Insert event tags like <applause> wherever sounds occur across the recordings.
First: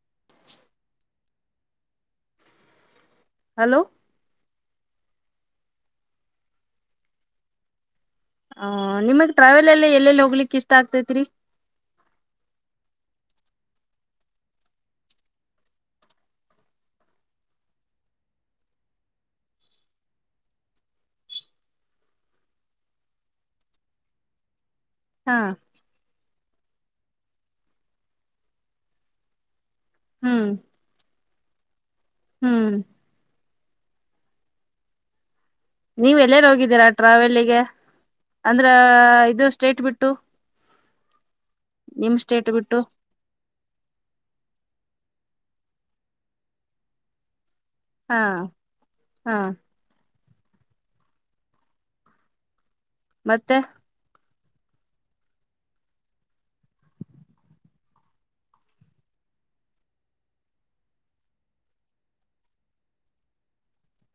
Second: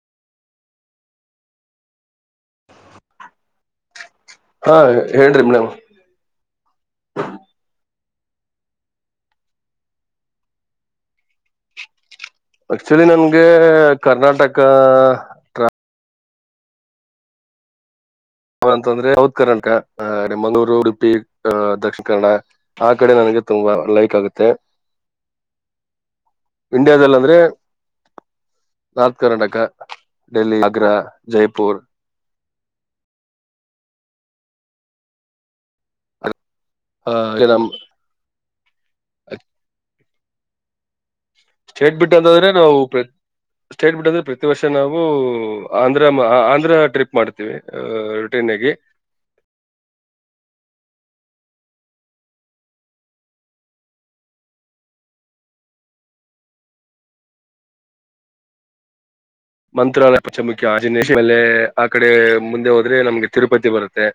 <inaudible> <inaudible> Hello ಹಾ ಹೇಳ್ರಿ madam ಹ ನಿಮಗ್ ಟ್ರಾವೆಲ್ ಎಲ್ಲ ಎಲ್ಲೆಲ್ಲಿ ಹೋಗ್ಲಿಕ್ ಇಷ್ಟ ಆಗ್ತೇತ್ರಿ ಚಳಿ ನನ್ಗೆ ಕರ್ನಾಟಕ ಟ್ರಾವ ಅವಂತಂದ್ರೆ ಸೌತ್ ಕರ್ನಾಟಕ ಮಂಗಳೂರು ಉಡುಪಿ ಅ ದಕ್ಷಿಣ ಕನ್ನಡ ಆ ಕಡೆ ನನಗೆ <inaudible> ತುಂಬಾ ಲೈಕ್ ಆಗುತ್ತೆ ಹಾ ಇಂಡಿಯಾದಲ್ಲ ಅಂದ್ರೆ ನಾರ್ತ್ ಕರ್ನಾಟಕ ಹ್ಮ್ ಡೆಲ್ಲಿ ಆಗ್ರ ಜೈಪುರ್ ಹ್ಮ್. ನೀವ್ ಎಲ್ಲರ್ ಹೋಗಿದ್ದೀರಾ ಟ್ರಾವೆಲ್ಗೆ ನಮ್ ಅಂದ್ರ ಇದು ಸ್ಟೇಟ್ ಬಿಟ್ಟು ಬಿಟ್ಟು ಸ್ಟೇಟ್ ಬಿಟ್ಟ ನಿಮ್ ಅಂತಂದ್ರೆ ಸ್ಟೇಟ್ ನಾವು ಪ್ರ ಸ್ಟೇಟ್ ಬಿಟ್ಟ ಅಂದ್ರೆ ಪ್ರತಿ ವರ್ಷ ನಾವು ಆಂಧ್ರ ಆಂಧ್ರ ಟ್ರಿಪ್ ಮಾಡ್ತೀವಿ ಹಾ ಟ್ರೈನ್ ಆಗಿ ಹಾ ಮತ್ತೆ ಮಂತ್ರಾಲಯ ಪಮುಖಿ ಆಜ ಮೇಲೆ ಆ ಕಡೆ ಮುಂದೆ ಹೋದ್ರೆ ನಮ್ಗೆ ತಿರುಪತಿ ಬರುತ್ತೆ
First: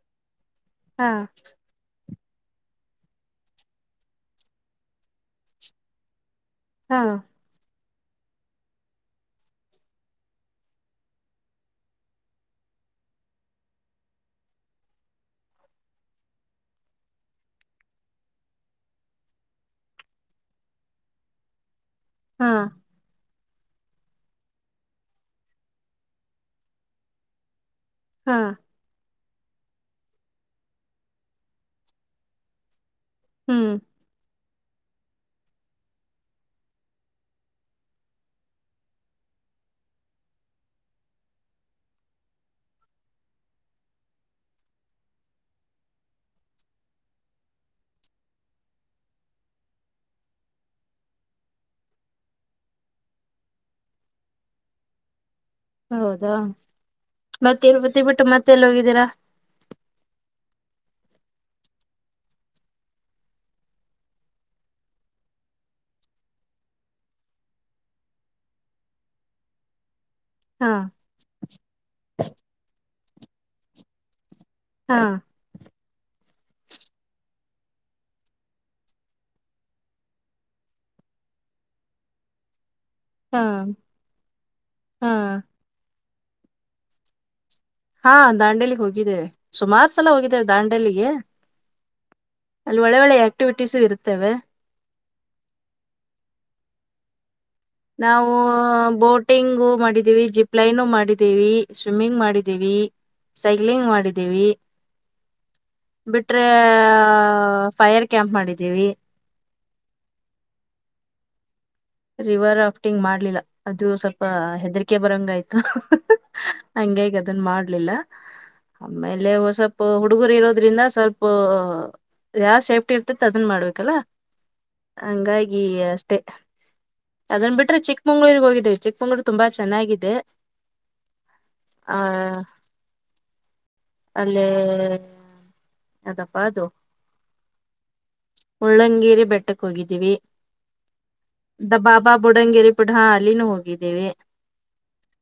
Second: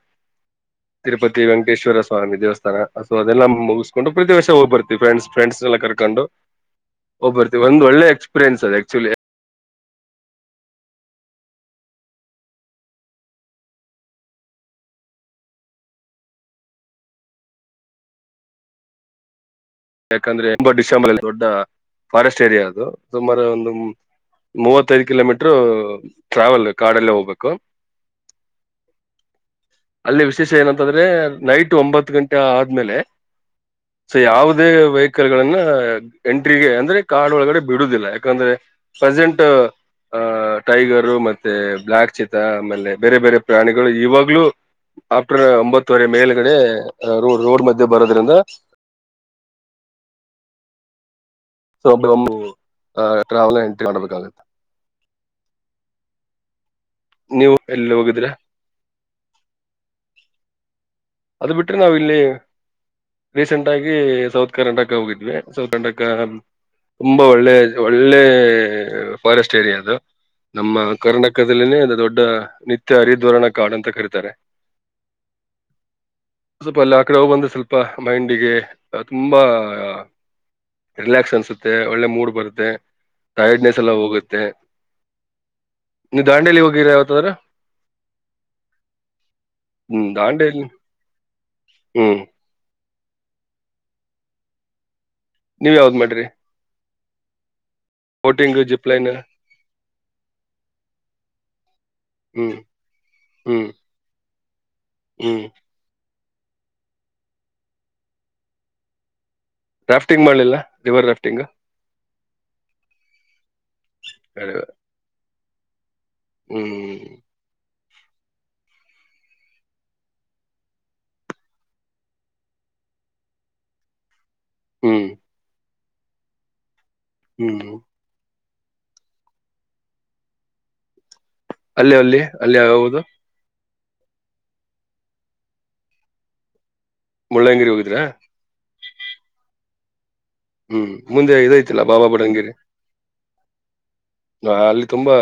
<inaudible> ಹಾ ತಿರುಪತಿ ವೆಂಕಟೇಶ್ವರ ಸ್ವಾಮಿ ದೇವಸ್ಥಾನ ಸೊ ಅದೆಲ್ಲ ಮುಗಿಸಕೊಂಡು ಪ್ರತಿ ವರ್ಷೋಗಬರ್ತತಿ ಫ್ರೆ್ಸ್ ಫ್ರೆಂಡ್ಸ್ ಎಲ್ಲ ಕರ್ಕೊಂಡು ಹಾ ಹಓ್ಬರ್ತೀವಿ ಒಂದ್ ಒಳ್ಳೆ ಎಕ್ಸ್ಪೀರಿಯನ್ಸ್ ಅದ ಆಕ್ಚುಲಿ ಯಾಕಂದ್ರೆ ಒಂಬ ಡಿಸೆಂಬರ್ ಅಲ್ಲಿ ದೊಡ್ಡ ಫಾರೆಸ್ಟ್ ಹಾ ಏರಿಯಾ ಅದು ಸುಮಾರು ಒ ಮೂವತ್ತೈದು ಕಿಲೋಮೀಟರು ಟ್ರಾವೆಲ್ ಕಾಡಲ್ಲೇ ಹೋಗ್ಬೇಕು. ಹಾ. ಅಲ್ಲಿ ವಿಶೇಷ ಏನಂತಂದ್ರೆ ನೈಟ್ ಒಂಬತ್ತು ಗಂಟೆ ಆದ್ಮೇಲೆ ಹ್ಮ್. ಅದೇ ವೆಹಿಕಲ್ ಗಳನ್ನ ಎಂಟ್ರಿಗೆ ಅಂದ್ರೆ ಕಾಡ ಒಳಗಡೆ ಬಿಡೋದಿಲ್ಲ ಯಾಕಂದ್ರೆ ಪ್ರೆಸೆಂಟ್ ಆ ಟೈಗರು ಮತ್ತೆ ಬ್ಲಾಕ್ ಚೀತಾ ಆಮೇಲೆ ಬೇರೆ ಬೇರೆ ಪ್ರಾಣಿಗಳು ಇವಾಗ್ಲೂ ಆಫ್ಟರ್ ಒಂಬತ್ತುವರೆ ಮೇಲ್ಗಡೆ ರೋ ರೋಡ್ ಮಧ್ಯೆ ಬರೋದ್ರಿಂದ ಸೋ ಬ್ರಮ್ ಟ್ರಾವೆಲ್ ಎಂಟ್ರಿ ಮಾಡಬೇಕಾಗುತ್ತೆ. ಹೌದಾ, ನೀವು ಮತ್ತ್ ಎಲ್ಲಿ ತಿರುಪತಿ ಬಿಟ್ಟು ಹೋಗಿದ್ರೆ ಮತ್ತ ಎಲ್ಲೋಗಿದ್ದೀರಾ <inaudible> ಅದು ಬಿಟ್ಟರೆ ನಾವ್ ಇಲ್ಲಿ ರೀಸೆಂಟ್ ಆಗಿ ಸೌತ್ ಕರ್ನಾಟಕ ಹೋಗಿದ್ವಿ ಸೌತ್ ಕರ್ನಾಟಕ ತುಂಬಾ ಒಳ್ಳೆ, ಒಳ್ಳೆ ಫಾರೆಸ್ಟ್ ಏರಿಯಾ ಅದು. ಹಾ ನಮ್ಮ ಕರ್ನಾಟಕದಲ್ಲಿನೇ ಒಂದು ದೊಡ್ಡ ನಿತ್ಯ ಹರಿದ್ವರ್ಣ ಕಾಡು ಅಂತ ಕರೀತಾರೆ. ಹಾ. ಸ್ವಲ್ಪ ಅಲ್ಲ ಆ ಕಡೆ ಹೋಗಿಬಂದ್ರೆ ಸ್ವಲ್ಪ ಮೈಂಡಿಗೆ ತುಂಬಾ ರಿಲ್ಯಾಕ್ಸ್ ಅನ್ಸುತ್ತೆ ಒಳ್ಳೆ ಮೂಡ್ ಬರುತ್ತೆ. ಹಾ ಟೈರ್ಡ್ನೆಸ್ ಎಲ್ಲ ಹೋಗುತ್ತೆ ಹಾ ನೀವು ದಾಂಡೇಲಿ ಹೋಗಿದಿರಾ ಯಾವತ್ತಾದ್ರೂ. ಹಾ ದಾಂಡೇಲಿಗೆ ಹೋಗಿದ್ದೇವೆ ಸುಮಾರು ಹ್ಮ್ ಸಲ ಹೋಗಿದ್ದೇವೆ ದಾಂಡೇಲಿ ದಾಂಡೆಲ್ಲಿಗೆ ಹ್ಮ್ ಒಳ್ಳೆ ಒಳ್ಳೆ ಆಕ್ಟಿವಿಟೀಸು ಇರ್ತವೆ. ನೀವ ಯಾವ್ದ್ ಮಾಡ್ರಿ. ನಾವು ಬೋಟಿಂಗ್ ಜಿಪ್ ಲೈನ್ ಬೋಟಿಂಗು ಮಾಡಿದ್ದೀವಿ, ಜಿಪ್ ಲೈನು ಮಾಡಿದ್ದೀವಿ, ಸ್ವಿಮ್ಮಿಂಗ್ ಹ್ಮ್ ಮಾಡಿದ್ದೀವಿ. ಹ್ಮ್ ಸೈಕ್ಲಿಂಗ್ ಮಾಡಿದ್ದೀವಿ. ಹ್ಮ್. ಬಿಟ್ರೆ ಫೈರ್ ಕ್ಯಾಂಪ್ ಮಾಡಿದ್ದೀವಿ. ರಾಫ್ಟಿಂಗ್ ಮಾಡ್ಲಿಲ್ಲ ರಿವರ್ ರಾಫ್ಟಿಂಗ್. ರಿವರ್ ರಾಫ್ಟಿಂಗ್ ಮಾಡ್ಲಿಲ್ಲ ಅದು ಸ್ವಲ್ಪ ಹೆದರಿಕೆ ಬರಂಗ ಆಯ್ತು. ಹ್ಮ್ ಹಂಗಾಗಿ ಅದನ್ ಮಾಡ್ಲಿಲ್ಲ. ಆಮೇಲೆ ಒ ಸ್ವಲ್ಪ ಹುಡುಗರು ಇರೋದ್ರಿಂದ ಸ್ವಲ್ಪ ಯಾದ್ ಸೇಫ್ಟಿ ಇರ್ತತಿ ಅದನ್ ಮಾಡ್ಬೇಕಲ್ಲಾ. ಹ್ಮ್ ಹಂಗಾಗಿ ಅಷ್ಟೇ ಅದನ್ ಹ್ಮ್ ಬಿಟ್ರೆ ಚಿಕ್ಕಮಂಗ್ಳೂರ್ರಿಗೆ ಹೋಗಿದ್ ಚಿಕ್ಕಮಂಗಳೂರು ತುಂಬಾ ಚೆನ್ನಾಗಿದೆ. ಅಲ್ಲಿ ಆ ಅಲ್ಲಿ ಅಲ್ಲಿ ಯಾವ್ದು ಅಲ್ಲೇ ಯಾದಪ್ಪಾ ಅದು ಮುಳ್ಳಯ್ಯನಗಿರಿ ಹೋಗಿದ್ರಾ ಮುಳ್ಳಂಗೇರಿ ಬೆಟ್ಟಕ್ಕೆ ಹೋಗಿದ್ದೀವಿ. ಹ್ಮ್ ಮುಂದೆ ಇದೈತಿಲ್ಲ ಬಾಬಾ ಬುಡನ್ಗಿರಿ ಬುಡಂಗೇರಿ ಪುಡ ಹಾ ಅಲ್ಲಿನೂ ಹೋಗಿದ್ದೇವಿ ಅಲ್ಲಿ ತುಂಬಾ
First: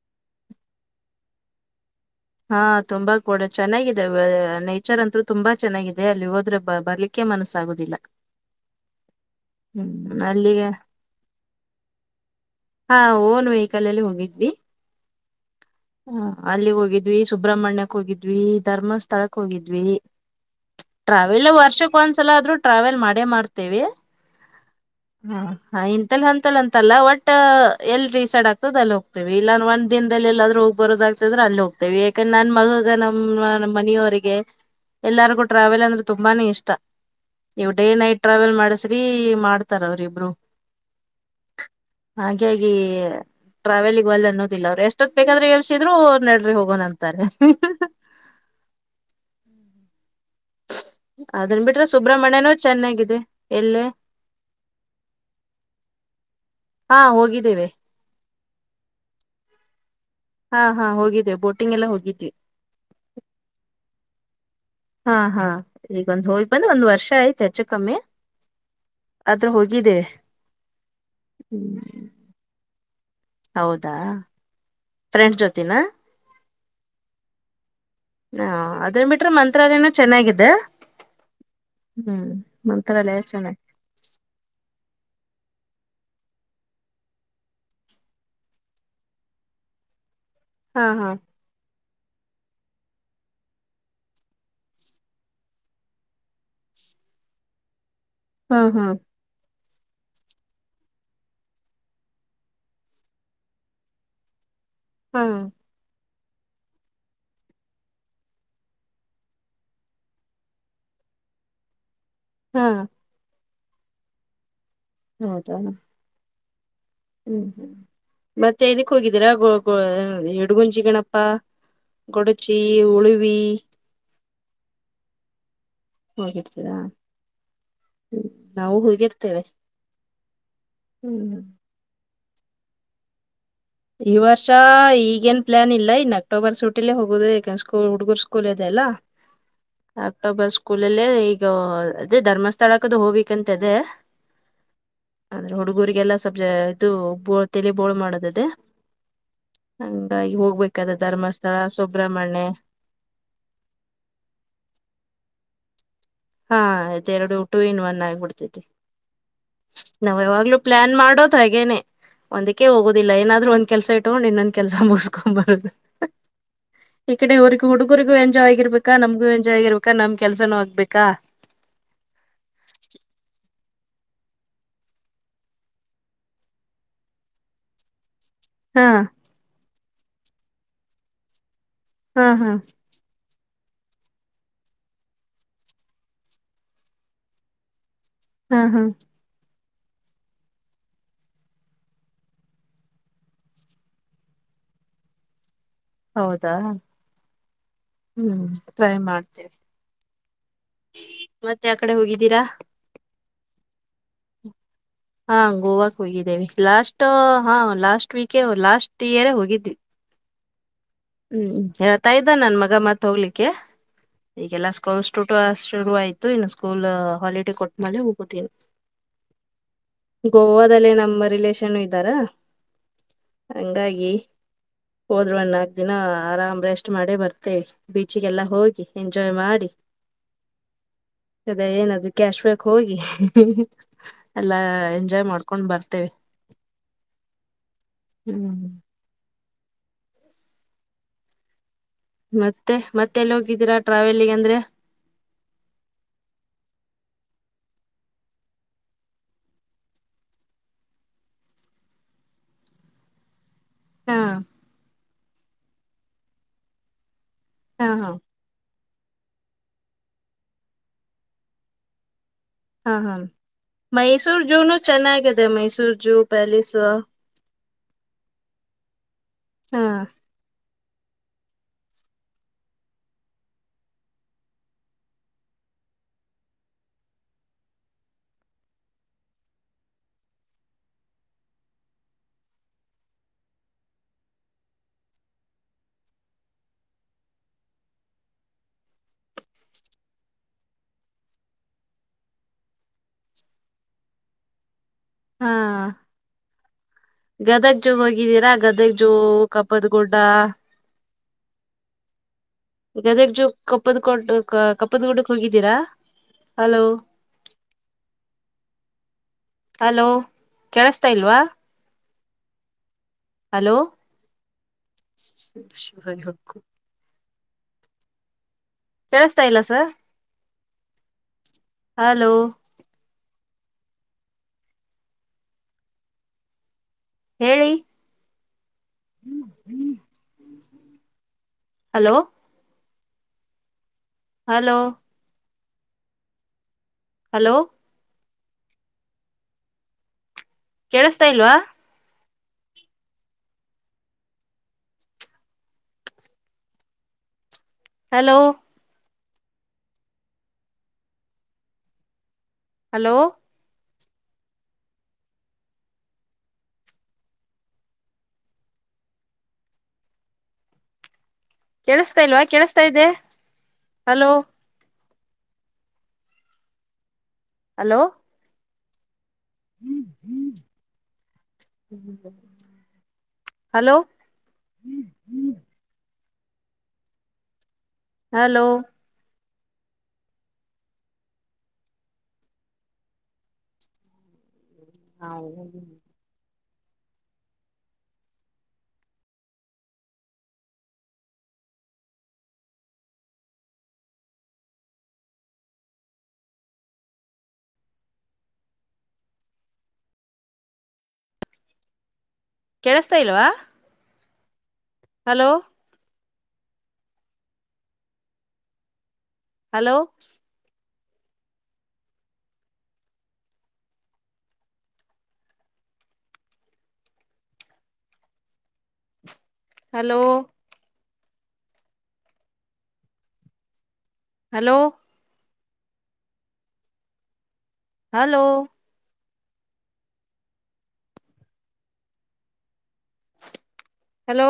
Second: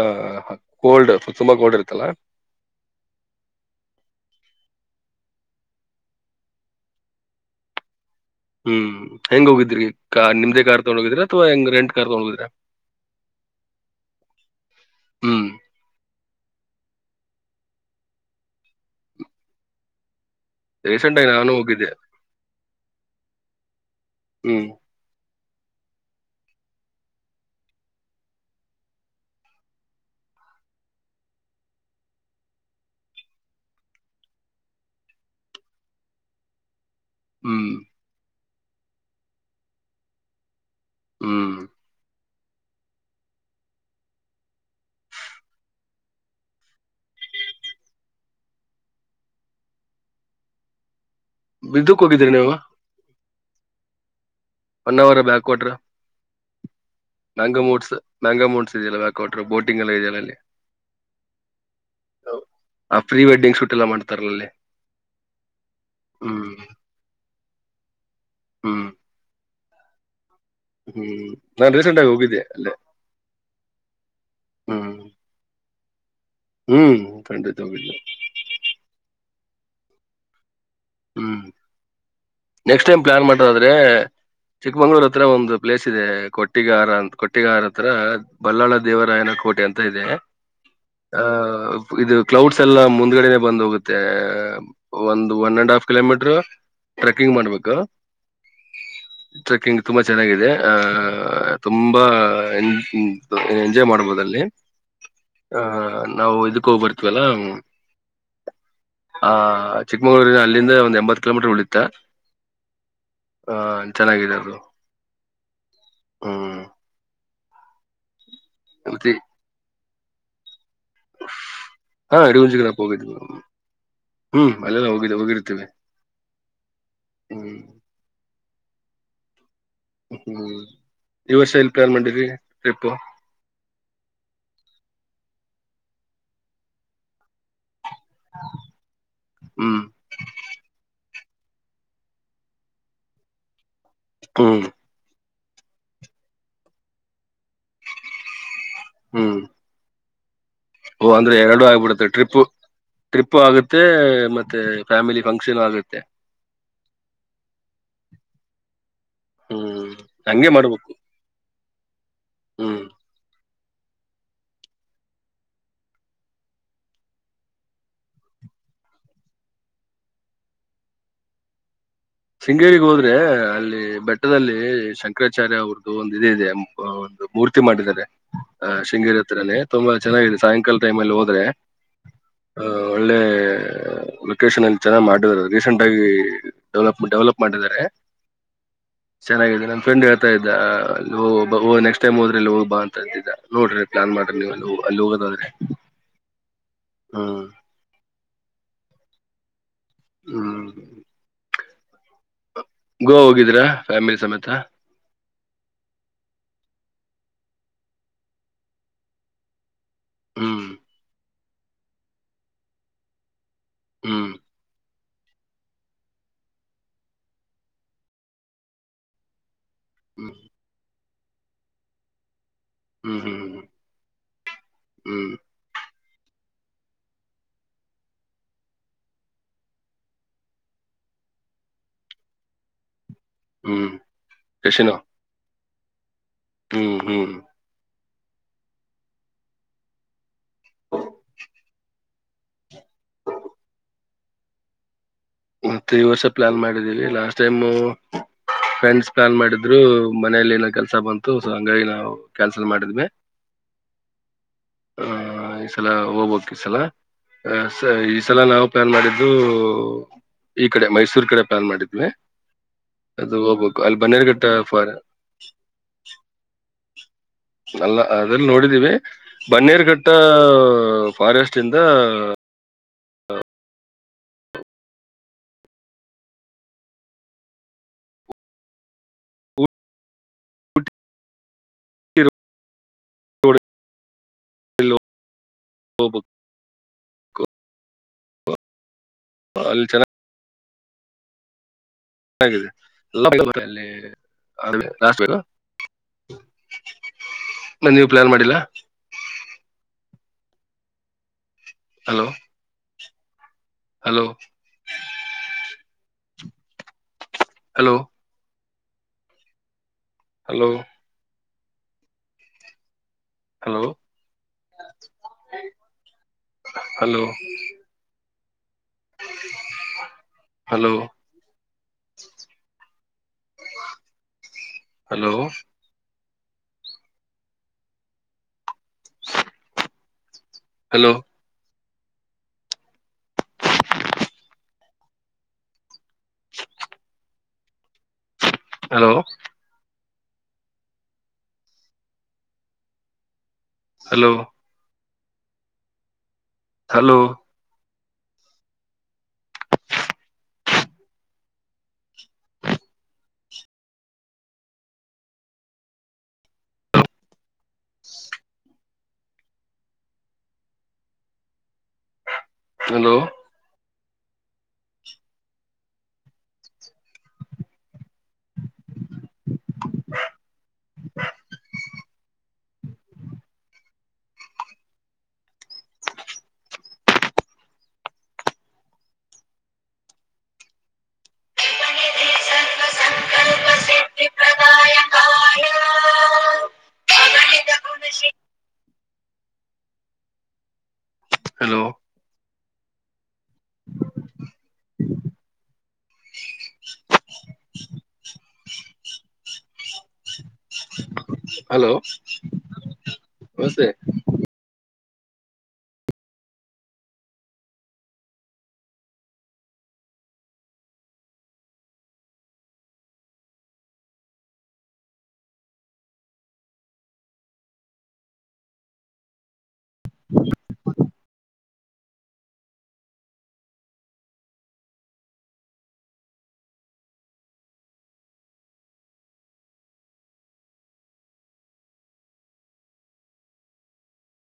ಕೋಲ್ಡ್ ತುಂಬಾ ಕೋಲ್ಡ್ ಇರತ್ತಲ್ಲಾ ಹಾ ತುಂಬಾ ಕೂಡ ಚೆನ್ನಾಗಿದೆ ನೇಚರ್ ಅಂತೂ ತುಂಬಾ ಚೆನ್ನಾಗಿದೆ ಅಲ್ಲಿ ಹೋದ್ರೆ ಬರ್ಲಿಕ್ಕೆ ಮನಸ್ಸಾಗುದಿಲ್ಲ ಹ್ಮ್ ಹೆಂಗ ಹೋಗಿದ್ರಿ ಹ್ಮ್ ನಿಮ್ದೇ ಅಲ್ಲಿಗೆ ಕಾರ್ ತಗೊಂಡ ಹೋಗಿದ್ರಾ ಅಥವಾ ಹೆಂಗ ರೆಂಟ್ ಕಾರ್ ತಗೊಂಡ ಹೋಗಿದ್ರಾ. ಹಾ ಓನ್ ವೆಹಿಕಲ್ಲಲ್ಲೀ ಹೋಗಿದ್ವಿ ಹ್ಮ್ ಹಾ ಅಲ್ಲಿಗ್ ಹೋಗಿದ್ವಿ ಸುಬ್ರಹ್ಮಣ್ಯಕ್ ಹೋಗಿದ್ವಿ ಧರ್ಮಸ್ಥಳಕ್ ಹೋಗಿದ್ವಿ. ರೀಸೆಂಟ್ ಆಗಿ ಟ್ರಾವೆಲ್ ನಾನು ಹೋಗಿದ್ದೆ ವರ್ಷಕ್ ಒಂದ್ಸಲ ಆದ್ರೂ ಟ್ರಾವೆಲ್ ಮಾಡೇ ಮಾಡ್ತೇವಿ. ಹ್ಮ್ ಹ್ಮಾ. ಹಾ ಇಂತಲ್ಲ ಹಂತಲ್ ಅಂತಲ್ಲ ಒಟ್ಟ ಎಲ್ ಡಿಸೈಡ್ ಆಗ್ತದ ಅಲ್ಲಿ ಹೋಗ್ತೇವಿ ಇಲ್ಲಾನ ಒಂದ್ ದಿನದಲ್ಲಿ ಎಲ್ಲಾದ್ರೂ ಹೋಗ್ ಬರೋದಾಗ್ತದ್ರ ಅಲ್ಲಿ ಹೋಗ್ತೇವಿ ಯಾಕಂದ್ ನನ್ ಮಗಗ ನಮ್ಮ್ ನಮ್ ಮನಿಯವರಿಗೆ ಎಲ್ಲಾರ್ಗೂ ಟ್ರಾವೆಲ್ ಅಂದ್ರೆ ತುಂಬಾನೇ ಇಷ್ಟ. ಹ್ಮ್ ನೀವ್ ಡೇ ನೈಟ್ ಟ್ರಾವೆಲ್ ಮಾಡಸ್ರಿ ಮಾಡ್ತಾರ ಅವ್ರ ಇಬ್ರು. ಹ್ಮ್. ಹಾಗಾಗಿ ಟ್ರಾವೆಲಿಗ್ ಒಲ್ಲೆ ಅನ್ನೋದಿಲ್ಲ ಅವರು ಎಷ್ಟೊತ್ ಬೇಕಾದ್ರೆ ಯಬ್ಸಿದ್ರು ನಡ್ರಿ ಹೋಗ್ ಹಗನ್ ಅಂತಾರೆ ಅದನ್ ಬಿಟ್ರೆ ಇದಕ್ ಹೋಗಿದ್ರಿ ಸುಬ್ರ್ಮಣ್ಯನೂ ನೀವು ಚೆನ್ನಾಗಿದೆ ಎಲ್ಲೇ ಒನ್ ಅವರ್ ಬ್ಯಾಕ್ವಾಟ್ರ ಹಾ ಹೋಗಿದ್ದೇವೆ ಮ್ಯಾಂಗಾಮೋಟ್ಸ್ ಇದದೆಲ್ಲ ಬ್ಯಾಕ್ಟ ಬೋಿ್ಲ್ಲಿ ಇದದೆಲ್ಲ ಹಾ ಹಾ ಹೋಗಿದ್ದೇವೆ ಬೋಟಿಂಗ್ ಎಲ್ಲ ಹೋಗಿದ್ವಿ ಆ ಪ್ರೀ ವಡ್ಡಿಂಗ್ ಶೂಟ್ ಎಲ್ಲ ಮಾಡ್ತಾರಲ್ಲಲ್ಲಿ ಹಾ ಹಾ ಈಗೊಂದ್ ಹೋಗಿ ಬಂದ್ರೆ ಒಂದ್ ವರ್ಷ ಆಯ್ತು ಹೆಚ್ಚ ಕಮ್ಮಿ ಹ್ಮ್ ಹತ್ರ ಹೋಗಿದೆ ಹ್ಮ್ ನಾನ್ ರೀಸೆಂಟ್ ಆಗಿ ಹೋಗಿದ್ದೆ ಅಲ್ಲೇ ಹೌದಾ ಹ್ಮ್ ಫ್ರೆಂಡ್ ಜೊತಿನ ಹ್ಮ್ ಖಂಡಿತ ಹೋಗಿಲ್ಲ ಹಾ ಅದ್ರ ಬಿಟ್ರೆ ಮಂತ್ರಾಲಯನ ಚೆನ್ನಿದ್ದ ಹ್ಮ್ ಹ್ಮ್ ನೆಕ್ಸ್ಟ್ ಮಂತ್ರಾಲಯ ಟೈ್ಲಾನ್ ಚೆನ್ನಾಗಿ ಮಾಡರ್ರದ್ರೆ ಚಿಕ್ಕಮಂಗಗಳೂರ ಹತ್ರ ಒಂದು ಪ್ಲೇಸ್ ಇದೆ ಕೊಟ್ಟಿಗಾರ ಅಂತ ಕೊಟ್ಟಿಗಾರ ಹತ್ರ ಬಲ್ಲಾಳ ದೇವರಾಯನ ಕೋಟೆ ಅಂತ ಇದೆ ಹಾ ಹಾ ಹ ಇದು ಕ್ಲೌಡ್ಸ್ ಎಲ್ಲ ಮುಂದ್ಗಡೆನೆ ಬಂದ್ ಹೋಗುತ್ತೆ ಒಂದು one and half kilometre trekking ಮಾಡ್ಬೇಕಾ ಹ್ಮ ಹಾ ಟ್ರೆಕಿಂಗ್ ತುಂಬಾ ಚೆನ್ನಾಗಿದೆ ಅಹ ತುಂಬಾ ಎಂಜಾಯ್ ಮಾಡ್ಬೋದಲ್ಲಿ ಹಾ ಹ ನಾವು ಇದಕ್ಕ ಹೋಗ್ ಬರ್ತವಲ್ಲ ಹ್ಮ್ ಹ ಚಿಕ್ಕಮಂಗ್ಳೂರಿನ ಅಲ್ಲಿಂದ ಒಂದ್ ಎಂಬತ್ ಕಿಲೋಮೀಟರ್ ಉಳಿತ ಹಾ ಹಾ ಚೆನ್ನಾಗಾಗಿದೆದು ಹೌದಾ ಹ್ಮ ಹ್ಮ್್ಮ ಮತ್ತೆ ಇದಕ್ ಹೋಗಿದ್ದೀರಾ ಕೊಡುಗುಂಜಿ ಗಣಪ್ಪ ಹಾ ಗೊಡಚಿ ಅಡಿಗುಂಜಿಗನಪ್ಪ ಹೋಗಿದ್ವಿ ಉಳವಿ ಹ್ಮ್ ಅಲ್ಲ ಹೋಗಿದ್ದ ಹೋಗಿರ್ತೇವಿ ಹೋಗಿರ್ತೀರಾ ಹ್ಮ್ ಹ್ಮ್ ನಾವು ಹೂಗಿರ್ತೇವೆ ಹ್ಮ್ ಈ ವರ್ಷ ಇಲ್ಪೇರ್ ಮಾಡಿದರಿ ಟ್ರಿಪ್ಪು ಈ ವರ್ಷ ಈಗೇನ್ ಪ್ಲಾನ್ ಇಲ್ಲ ಇನ್ನು ಅಕ್ಟೋಬರ್ ಸೂಟಲ್ಲೇ ಹೋಗೋುದು ಯಾಕನ್ ಸ್ಕೂಲ್ ಹುಡುಗರ್ ಸ್ಕೂಲ್ ಇದೆ ಅಲ್ಲ ಹ್ಮ್ ಅಕ್ಟೊಬ್ಬರ್ ಸ್ಕೂಲ್ಲ್ಲ ಅದೇ ಧರ್ಮಸ್ಥಳಕ್ಕದು ಹೋಗ್ಿಕ್ಂತ ಅದೇ ಹ್ಮ ಅಂದ್ರೆ ಹುಡುಗೂರಿಗೆಲ್ಲಾ ಸಬ್ಜ ಇದು ಬ ತೆಲಿ ಬೋಳ ಮಾಡದದೇ ಹ್ಮ್ ಹೋಗ <unintelligible> ಓ ಅಂದ್ರೆ ಎರಡು ಆಗ್ಬಿಡುತ್ತೆ ಟ್ರಿಪ್ ಟ್ರಿಪ್ು ಆಗುತ್ತೆ ಮತ್ತೆ ಫ್ಯಾಮಿಲಿ ಫಂಕ್ಷನ್ ಆಗುತ್ತೆ ಹಾ ಇದೆರಡು ಟೂ ಇನ್ ಒನ್ ಆಗ್ಬಿಡ್ತೈತಿ ಹ್ಮ್ ನಾವ ಹಂಗೆ ಯಾವಾಗ್ಲೂ ಪ್ಲಾನ್ ಮಾಡ್ಬೇಕು ಮಾಡೋದ ಹಾಗೇನೆ ಒಂದಕ್ಕೆ ಹ್ಮ್ ಹೋಗೋದಿಲ್ಲ ಏನಾದ್ೂ ಒಂದ ಕೆಲ್ಸ ಇಟ್ಕೊಂಡ್ ಇನ್ನೊಂದ್ ಕೆಲ್ಸ ಮುಗಿಸಕೊಬಾರದು ಈ ಕಡೆ ಇವ್ರಗ ಹುಡುಗರಿಗ ಎಂಜಾಯ್ ಆಗಿರ್ಬೇಕಾ ನಮಗೂ ಎಜ್ಗಿರ್ಬೇಕಕ್ ನಮ್ ಕೆಲ್ಸನೂ ಆಗ್ಬೇಕಕ್ ಕಾ ಶೃಂಗೇಗ್ ಹೋದ್ರೆ ಅಲ್ಲಿ ಬೆಟ್ಟದಲ್ಲಿ ಶಂಕರಾಚಾರ್ಯ ಅವ್ರದ್ದು ಒಂದು ಇದ ಇದೆ ಒಂದು ಮೂರ್ತಿ ಮಾಡಿದ್ದಾರೆ ಹ ಹಾ ಶೃಂಗೇರಿ ಹತ್ರಿನೆೇ ತುಂಬಾ ಚೆನ್ನರಿ ಸಾಯಂಕಾಲ ಟೈಮ್ ಅಲ್ಲಿ ಹೋದ್ರೆ ಹಾ ಹಾ ಹ ಒಳ್ಳೆ ಲೊಕೇಶನ್ ಅಲ್ಲಿ ಚೆನ್ನ ಮಾಡ ರೀಸೆಂಟ್ ಆಗಿ ಡೆವಲಪ್ ಡೆವಲಪ್ ಮಾಡಿದ್ದಾರೆ ಹಾ ಹಾ ಚೆನ್ನಾಗಿದೆ ನನ್ ಫ್ರೆಂಡ್ ಹಳ್ತಾ ಇದ ಅಓಓ ನಕ್ಸ್ ಟೈಮ್ ಹೋದ್ರೆಲ್ಲಿ ಹೋಗ ಬಾ ಅಂತ ಇದ್ದ ನೋಡ್ರ ಪ್ಲಾನ್ ಮಾಡ್ರಿ ನೀವು ಅ <inaudible> ಅಲ್ಲಿ ಹೋಗದಾದ್ರೆ ಹೌದಾ ಹ್ಮ ಹ್ಮ್ ಟ್ರೈ ಮಾಡ್ತೀನಿ ಹ್ಮ ಹ ಮತ್ತೆ ಯಾ ಕಡೆ ಹೋಗಿದ್ದೀರಾ ಗೋವಾ ಹೋಗಿದೀರಾ ಫ್ಯಾಮಿಲಿ ಸಮೇತ ಹಾ ಗೋವಾಕ್ ಹೋಗಿದ್ದೇವಿ ಲಾಸ್ಟ್ ಹಾ ಲಾಸ್ಟ್ ವೀಕೇ ಲಾಸ್ಟ್ ಇಯರ್ ಹೋಗಿದ್ವಿ ಹ್ಮ್ ಹ್ಮ್ ಹೇಳ್ತಾ ಇದ್ದ ನನ್ ಮಗ ಮತ್ ಹೋಗ್ಲಿಕ್ಕೆ ಹ್ಮ್ ಈಗೆಲ್ಲಾ ಲ್್ಟೋಟ <unintelligible> ಶುರು ಆಯ್ತು ಇನ್ನು ಸ್ಕೂಲ್ ಹಾಲಿಡೇ ಕೊಟ್ಟ ಮ ಹೋಗುದ ಹ್ಮ್ ಗೋವಾದಲ್ಲ ನಮ್ಮ ರಿಲೇಷನ್ ಇದ್ದಾರ ಹ್ಮ್ ಹ್ಮ್ ಹಂಗಾಗಿ ಹ್ಮ್ ಹೋದ್ರನ್ನ ಆರಾಮ್ ರೆಸ್ಟ್ ಮಾಡೇ ಬರ್ತೇವಿ ಬೀಚಿಗೆಲ್ಲಾ ಹೋಗಿ ಎಂಜಾಯ್ ಮಾಡಿ ಅದ ಏನಾದ್ರೂ ಕ್ಯಾಶ್ ಬ್ಯಾಕ್ ಹೋಗಿ ಹ್ಮ್ ಎಲ್ಲಾ ಕಶಿನೋ ಎಂಜಾಯ್ ಮಾಡ್ಕೊಂಡ್ ಬರ್ತೇವಿ ಹ್ಮ್ ಹ್ಮ್ ಹ್ಮ್ ಮತ್ತೆ ಮತ್ತೆ ಎಲ್ಲಿ ಹೋಗಿದ್ದೀರಾ ಟ್ರಾವೆಲ್ಗೆ ಅಂದ್ರೆ ಮತ್ತೆ ಈ ವರ್ಷ ಪ್ಲಾನ್ ಮಾಡಿದ್ದೀವಿ ಲಾಸ್ಟ್ ಟೈಮ್ ಫ್ರೆಂಡ್ಸ್ ಪ್ಲಾನ್ ಮಾಡಿದ್ರು ಮನೇಲಿ ಏನೋ ಕೆಲಸ ಬಂತು ಸೊ ಹಂಗಾಗಿ ನಾ ಕ್ಯಾನ್ಸಲ್ ಮಾಡಿದ್ವಿ ಹಾ ಆ ಈ ಸಲ ಹೋಗ್ಬೇಕಕ್ ಈ ಸಲ ಹಾ ಹಾ ಈ ಸಲ ನಾವು ಪ್ಲಾನ್ ಮಾಡಿದ್ದು ಈ ಕಡೆ ಮೈಸೂರ್ ಕಡೆ ಪ್ಲಾನ್ ಮಾಡಿದ್ವಿ ಹಾ ಹಾ ಅದು ಹೋಗ್ಬೇಕು ಅಲ್ಲಿ ಮೈಸೂರ್ ಬನ್ನೇರುಘಟ್ಟ ಜೂನು ಫಾರ್ ಚೆನ್ನಾಗಿದೆ ಮೈಸೂರ್ ಜೂ ಪ್ಯಾಲೇಸ್ ಅಲ್ಲ ಅದೆಲ್ಲಿ ನೋಡಿದೀವಿ ಬನ್ನೇರ್ ಹಾ ಕಟ್ಟ ಫಾರೆಸ್ಟ್ ಇಂದ ಇ <inaudible> ಹಬ <unintelligible> ಲ್ಚನಾ <unintelligible> ಹಾಗಾಗಿದೆ <unintelligible> ಹಾ ಗದಗ್ ಜಗ್ ನೀವು ಪ್ಲಾನ್ ಹೋಗಿದ್ದೀರಾ ಮಾಡಿಲ್ಲ ಗದಗ್ ಜ ಕಪತ್ ಗ ದಾ ಹಲೋ ಗದಗ್ ಜೋ ಕಪ್ಪದ ಹಲೋ ಕೊಟ್ಟ ಕಪ್ಪದ ಗುಡ್ಡಕ್ ಹೋಗಿದ್ದೀರಾ ಹಲೋ ಹಲೋ ಹಲೋ ಹಲೋ ಕೇಳಸ್ತಾ ಇಲ್ವಾ ಹಲೋ ಹ್ಮ ಕೇಳಿಸತಾ ಇಲ್ಲ ಸರ್ ಹಲೋ ಹಲೋ ಹಲೋ <inaudible> ಹೇಳಿ hello hello hello <inaudible> hello hello ಕೇಳಿಸತಾ ಇಲ್ವಾ ಹಲೋ ಹಲೋ ಹಲೋ ಹಲೋ <inaudible> ಕೇಳಿಸಸ್ತಾ ಇಲ್ವಾ ಕೇಳಸ್ತಾ ಇದ್ದೆ ಹಲೋ ಹಲೋ ಹಲೋ ಹ್ಮ್ ಹ್ಮ್ ಹಲೋ ಹಲೋ ಕ್ಷಿಪಣಿಧಿ ಸರ್ವ ಸಂಕಲ್ಪ <inaudible> ಹಾ <inaudible> ಹಲೋ <inaudible> <inaudible> ಹಲೋ ಕೇಳಿಸತಾ ಇಲ್ವಾ ನಮಸ್ತೆ. Hello hello hello hello hello hello